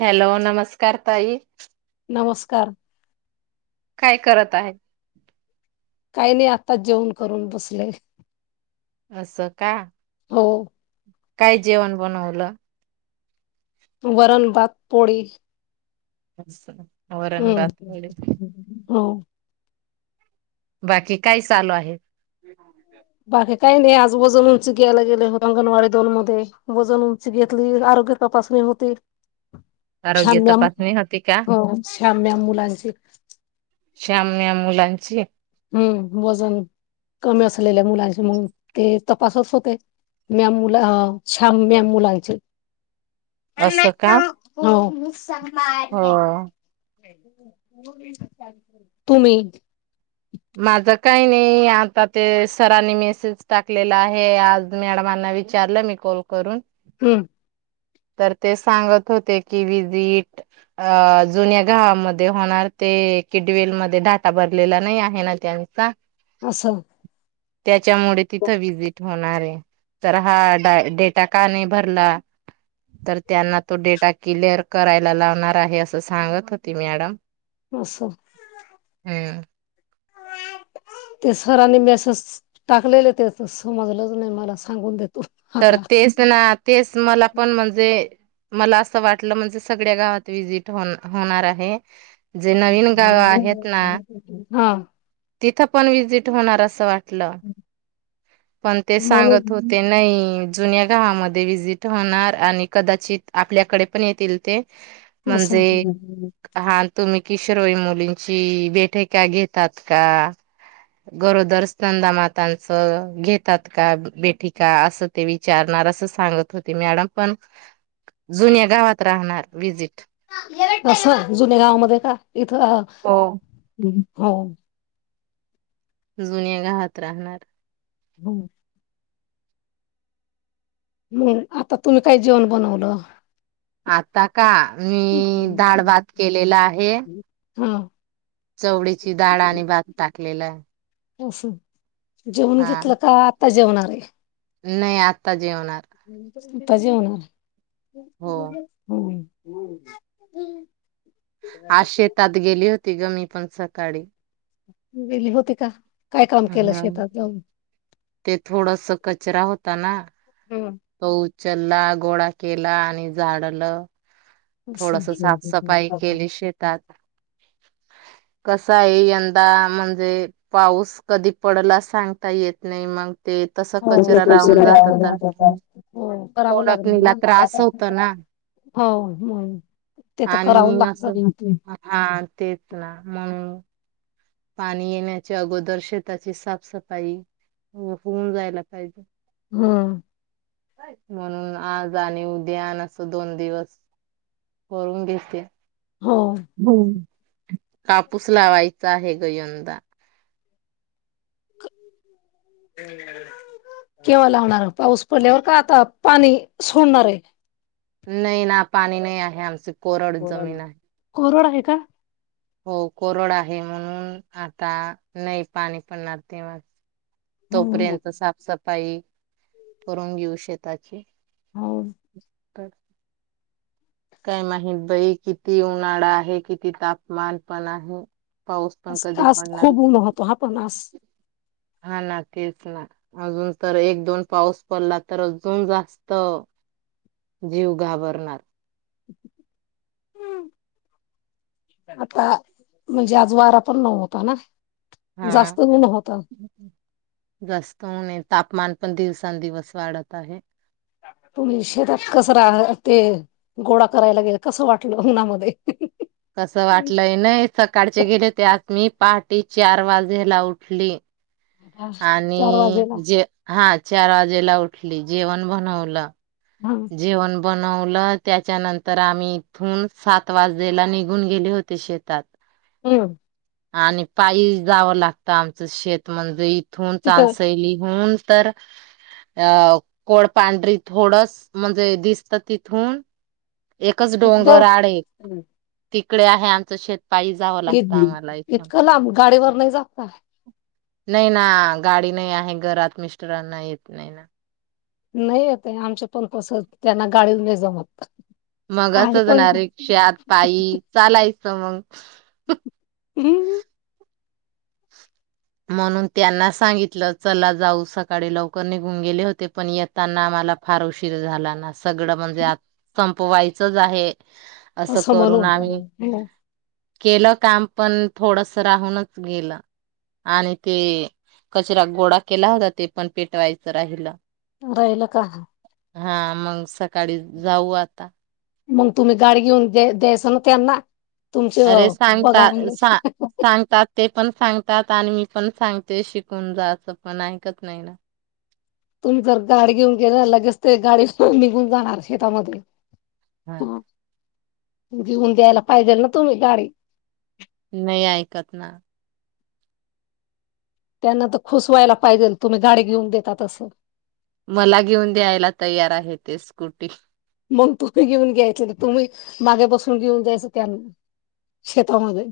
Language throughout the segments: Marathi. हॅलो नमस्कार ताई. नमस्कार. काय करत आहे. काही नाही आत्ताच जेऊन करून बसले. असं का? हो काय जेवण बनवलं? वरण भात पोळी. असं. वरण हम् भात पोळी हो. बाकी काय चालू आहे? ह [unintelligible] बाकी काही नाही आज वजन उंची घ्यायला गेले हो अंगणवाडी दोन मध्ये वजन उंची घेतली आरोग्य तपासणी होती. [inaudible] आरोग्य तपासणी होती का म्यॅम मुलांचे. श्याम म्यां मुलांची हम्म वजन कमी असलेल्या मुलांचे मग ते तपासच होते म्या मुला श्याम म्या मुलांचे असं का हं. हो तुम्ही माझ काही नाही आता ते सरांनी मेसेज टाकलेला आहे आज मॅडमांना विचारलं मी कॉल करून हम्म. तर ते सांगत होते की विजिट अ जुन्या गावामध्ये होणार ते किडवेलमध्येध्ये ढाटा भरलेला नाही. हन त्यानचा अस त्या त्याच्यामुळे तिथं व्हजिट होणार आहे. तर हा डा डेटा का नाही भरला तर त्यांना तो डेटा क्लिअर करायला लावणार आहे असं सांगत होती मॅडम. अस. ह. ते सरांनी मेसेज टाकलेले त्याच समजलंच नाही मला सांगून देत तर तेच ना तेच मला पण म्हणजे मला असं वाटलं म्हणजे सगळ्या गावात विजिट होणं होणार आहे. जे नवीन गाव आहेत ना हा. तिथं पण व्हजिट होणार असं वाटत तल पण ते सांगत म्हणून होते नाही, जुन्या गावामध्ये व्हिजिट होणार आणि कदाचित आपल्याकडे पण येतील ते अस म्हणजे हा तुम्ही किशोरवैन मुलींची बेठक का घेतात का गरोदर स्नंदा मातांचं घेतात का? भेटी का? असं ते विचारणार असं सांगत होते मॅडम पण जुन्या गावात राहणार विजिट तस जुने गावामध्ये का इथ हो. हो. जुन्या गावात राहणार. हम. मग आता तुम्ही काय जेवण बनवलं? आता का? मी दाळ भात केलेला आहे. हां. चवडीची डाळ आणि भात टाकल लेला. औषध जेवण घेतलं का? आता जेवणार आहे. नाही आता जेवणार. आता जेवणार. हो. हम्म. [inaudible] आज शेतात गेली होती ग मी पण सकाळी. गेली होती का? काय काम केलं हा शेतात जाऊन ते थोडस कचरा होता ना तो उचलला गोळा केला आणि झाडलं असं थोडस साफसफाई केली शेतात. कस आहे यंदा म्हणजे पाऊस कधी पडला सांगता येत नाही मग ते तस कचरा हो हो करावं कोरडा लागणार पडला तर ना आस होत ना हो मग ते तर करावं आणि लागत असं हा तेच ना म्हणून ह पाणी येण्याच्या अगोदर शेताची साफसफाई होऊन जायला पाहिजे. हम्म म्हणून आज आणि उद्यान असं दोन दिवस करून घेते. हो होम कापूस लावायचा आहे ग यंदा. केव्हा लावणार, पाऊस पडल्यावर का आता पाणी सोडणार आहे. नाही ना पाणी नाही आहे आमच. कोरड कोरड आहे. का. हो कोरड आहे म्हणून आता नाही पाणी पणणार तेव्हा हो तोपर्यंत सा साप सपाई करून घेऊ शेताची. हो. तर काय माहीत बाई किती उन्हाळा आहे, किती तापमान पण आहे. पाऊस पण कधी आज पडणार खूप ऊन होतं हा पण आज. हा, ना, तेच, ना, आग तर एक दोन पाऊस पडला तर अजून जास्त जीव घाबरणार. ह आता म्हणजे आज वारा पण नव्हता ना. हा जास्त ऊन होता जास्त उन हाय तापमान. पण दिवसां दिवस वाढत आहे तुम्ही शेतात कसं ते गोळा करायला गेल कसं वाटलं उन्हामध्ये. कसं वाटलंय नाही सकाळचे गेले ते आत मी. पहाटी चार वाजेला उठली. चार वाजेला आणि जे हा. चारा वाजेला उठली जेवण बनवलं. हा जेवन. बनवलं त्याच्यानंतर आम्ही इथून सात वाजेला निघून गेले होते शेतात. हम्. आणि पायी जावं लागतं आमचं शेत म्हणजे ई. ईथून तिथं चांनसईली हून. तर अ कोडपांढरी थोडस. म्हणजे दिसत तिथून. एकच डोंगर इतकं आड ये. तिकडे आहे आमचं शेत. पायी जावं लागतं आम्हाला इथून. इतकं लांब? गाडी वर नाही जात. नाही ना गाडी नाही आहे घरात मिस्टरांना येत नाही ना. नाही येत? आमच्या पण तस त्यांना गाडीच नाही जमत. मग आहे असंच पण ना रिक्षात पायी चालायचं मग. हम्म. म्हणून त्यांना सांगितलं चला जाऊ. सकाळी लवकर निघून गेले होते पण येताना आम्हाला फार उशीर झाला ना. सगळं म्हणजे आ संपवायचंच आहे. [unintelligible] केल काम पण थोडस राहूनच गेल. आणि ते कचरा गोडा केला होता ते पण पेटवायचं राहिलं. राहिल का? हा मग स सकाळी जाऊ आता. मग तुम्ही गाडी घेऊन द्याय द्यायच ना त्यांना? तुमचे अरे सांगत पगार सांगतात ते पण सांगतात आणि मी पण सांगते शिकून जायचं पण ऐकत नाही ना. तुम्ही जर गाडी घेऊन गेले लगेच ते गाडी निघून जाणार शेतामध्ये हम्म. घेऊन द्यायला पाहिजेल ना तुम्ही गाडी? नाही ऐकत ना. त्यांना तर खुस वयला पाहिजे तुम्ही गाडी घेऊन देतात असं. मला घेऊन द्यायला तयार आहे ते स्कूटी. मग तुम्ही घेऊन घ्यायच ना. तुम्ही मागे बसून घेऊन जायच त्यांना शेतामध्ये.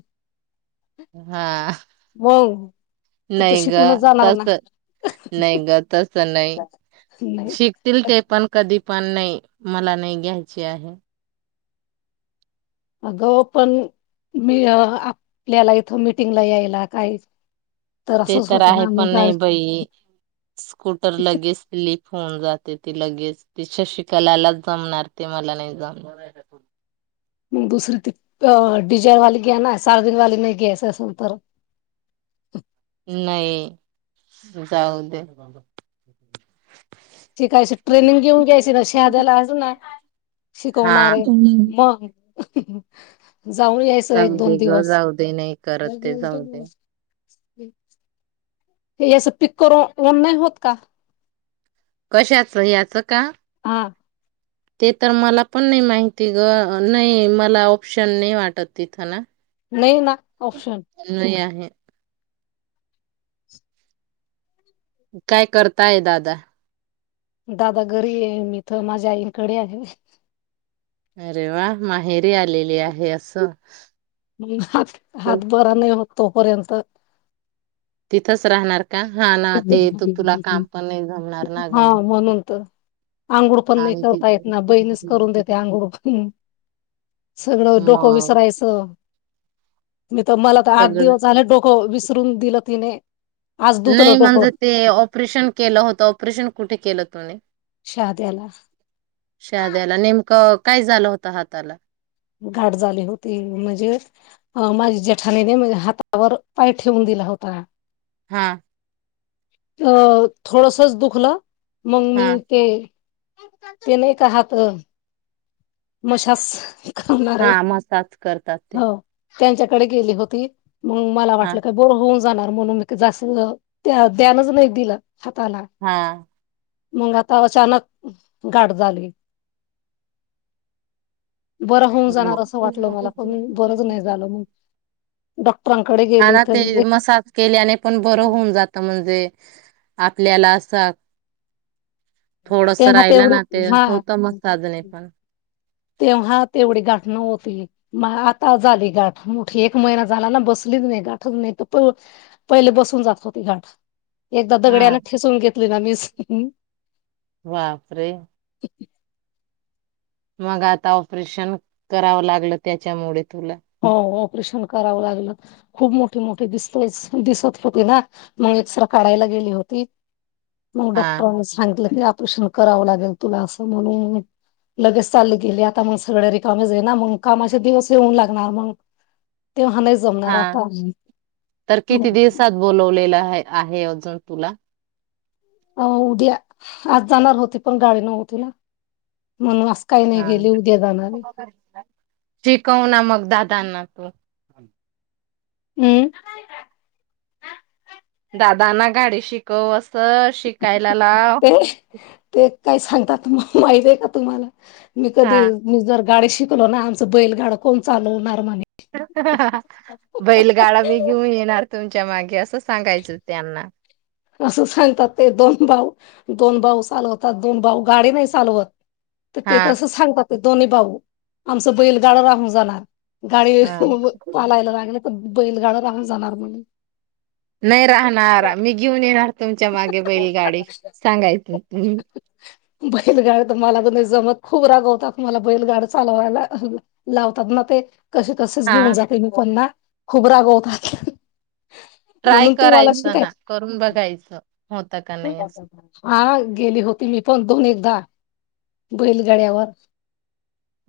हा. मग तू तर नाही ग शिकूनच जाणार तस ना नाही ग तस नाही नाही शिकतील ते पण कधी पण नाही मला नाही घ्यायचे आहे. अगं पण मी आपल्याला इथ मीटिंगला यायला काही ते असंच तर होतं आहे ना मग पण गाडी नाही बाई स्कूटर मग लगेच स्लीप होउन जाते ती लगेच ती शशिकलालाच जमणार ते मला नाही जमणार. मग दुसरी त अ डिजालवाली घ्या ना सार दिन वाली नाही घ्याचं असंल तर नाही जाऊ दे. शिकायच ट्रेनिंग घेऊन घ्यायची ना शद्याला ना हा शिकवणारे मग [unintelligible] जाऊन यायच जाऊ एक दोन दे ग दिवस जाऊ दे नाही करत ते जाऊ दे हे आस पिक करून ओन नाही होत का? कशाचं, याच का? हा. ते तर मला पण नाही माहिती ग. नाही मला ऑप्शन नाही वाटत तिथं ना नाही ना ऑप्शन. नाही आहे काय करताय दादा दादा घरी आहे, मीतर माझ्या आईकडे आहे. अरे वा माहेरी आलेली आहे अस म हात हात बरा नाही होतो. तोपर्यंत. तिथंच राहणार, का हा ना ते येतो तुला काम पण नाही जमणार ना ग अंघोळ पण नाही आणि ति करता येत, ना बहीणीच करून देते अंघोळ पण सगळं डोकं मग विचारायचं मी तर मला तर आठ सगळं दिवस झाल डोकं विसरून दिलं तिने आज दुतलं नाही म्हणजे डोकं ते ऑपरेशन केलं होतं. ऑपरेशन कुठे केलं तुने शहाद्याला शहाद्याला नेमकं अ काय झालं होत हाताला. गाठ झाली होती म्हणजे, अ माझी जेठाणीने माझ्या हातावर पाय ठेवून दिला होता. हा अ थोडासाच दुखल. मगमी हा ते! ते नाही का हात मसाज. हा मसाज करतात ते, त्यांच्याकडे गेली होती. मग मला हा वाटलं काय बोरं होऊन, जाणार म्हणून म जास्त ध्यानच नाही दिलं. हाताला. हा. मग आता अचानक गाठ झाली. बरं होऊन जाणार असं वाटलं मला पण बरच नाही, झालं मग डॉ हला ते मसाज केल्याने पण बरं होऊन जात म्हणजे, आपल्याला असा थोडस तेव्हा राहिलं तेवढी ना ते हा होतं मग साधने पण. तेव्हा तेवढी गाठ नव्हती. मग आता झाली गाठ मोठी एक महिना झाला ना बसलीच नाही गाठच नाही तर प पहिले बसून जात होती गाठ. एकदा हा दगड्याने ठेसून घेतली ना मीच बापरे. मग आता ऑपरेशन करावं लागलं त्याच्यामुळे तुला हो. ऑपरेशन करावं लागलं खूप मोठे मोठे दिसत दिसत होते ना, मग एक्स-रे काढायला गेली होती. मग हा डॉक्टरांनी सांगितलं. ऑपरेशन करावं लागेल तुला असं म्हणून लगेच चाल गेले आता मग सगळ्या रिकाम जाई ना, मग कामाचे दिवस येऊन लाग होणार मंग हा तर मग किती दिवसात बोलावले हाय आहे अजून तुला अ उद्या आज जाणार होती पण गाडी नव्हती ना म्हणून आज काही नाही हा गेले उद्या जाणार आहे शिकव ना मग दाद ताना तो [inaudible] दादाांना गाडी शिकव अस ते ते काय सांगतात म माहिती आहे का तुम्हाला? मी कधी हा. मी जर गाडी शिक ना आमं बैलगाडा कोण चालवणार म्हणे हाह हह बैलगाडा बी घेऊन येणार तुमच्या मागे असं सांगायचं त्यांना असं सांगतात ते दोन भाऊ दोन भाऊ चालवतात दोन भाऊ गाडी नाही चालवत तर ते हा तसं सांगतात ते दोन्ही भाऊ, आमचं बैलगाड राहून जाणार गाडी हा. पालायला लागली बैलगाडा राहून जाणार म्हण नाही राहणार मी घेऊन येणार तुमच्या मागे बैलगाडी म्हणे सांगायच् तुम्ही. बैलगाड तर मला तर नाही जमत खूप रागवतात मला बैलगाड चालवायला लावतात ना ते कशी तसेच घेऊन हा जाते मी कोना खुबरा गोवतात ट्राय करायचं ना? करून बघायचं होत का नाही असं हा गेली होती मी पण दोन्ही एकदा बैलगाड्यावर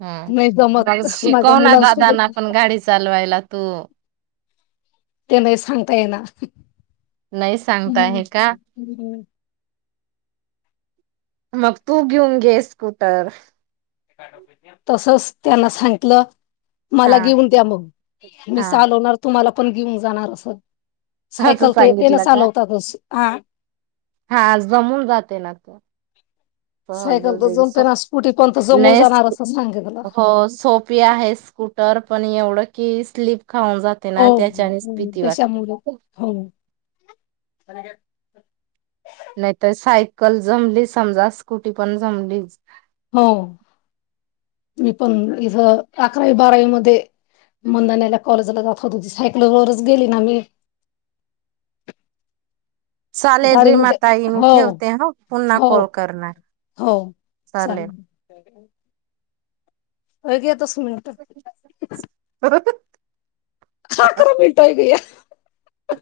हम्म, नाही ब जमत माझ्या शिकव ना दादाना मुलांसोबत पण गाडी चालवायला तू ते नाही सांगता येणार नाही सांगता हम्म हे का हम्म मग तू घेऊन घे स्कूटर तसच त्यांना सांगितलं हा मला घेऊन द्या मग मी हा चालवणार तुम्हाला आपण घेऊन जाणार असं असं सायकल तर येते ना सांगितलं का चालवतातच हा हा जमून जाते ना तर ब सायकल तर वेग जमते ना स्कुटी पण तर जमून नाही जाणार असं सांगितलं हो सोपी आहे स्कूटर पण एवढं की, स्लीप. खाऊन जाते हो ना त्याच्यानेच भीती वाटते. त्याच्यामुळ. त्याक [unintelligible] नाहीतर सायकल जमली, समजा स्कुटी पण जमलीच. हो मी पण इथ अकरावी बारावी मध्ये, मंदण्याला कॉलेजला जात होती. सायकलवरच गेली ना मी. चालेल रीम गाडीमध्ये ताई मी हो, ठेवते ह, पुन्हा हो, कॉल करणार हो. चालेल. काय घेतोस. मिनटत. हखरा बीलटय गय [unintelligible] ह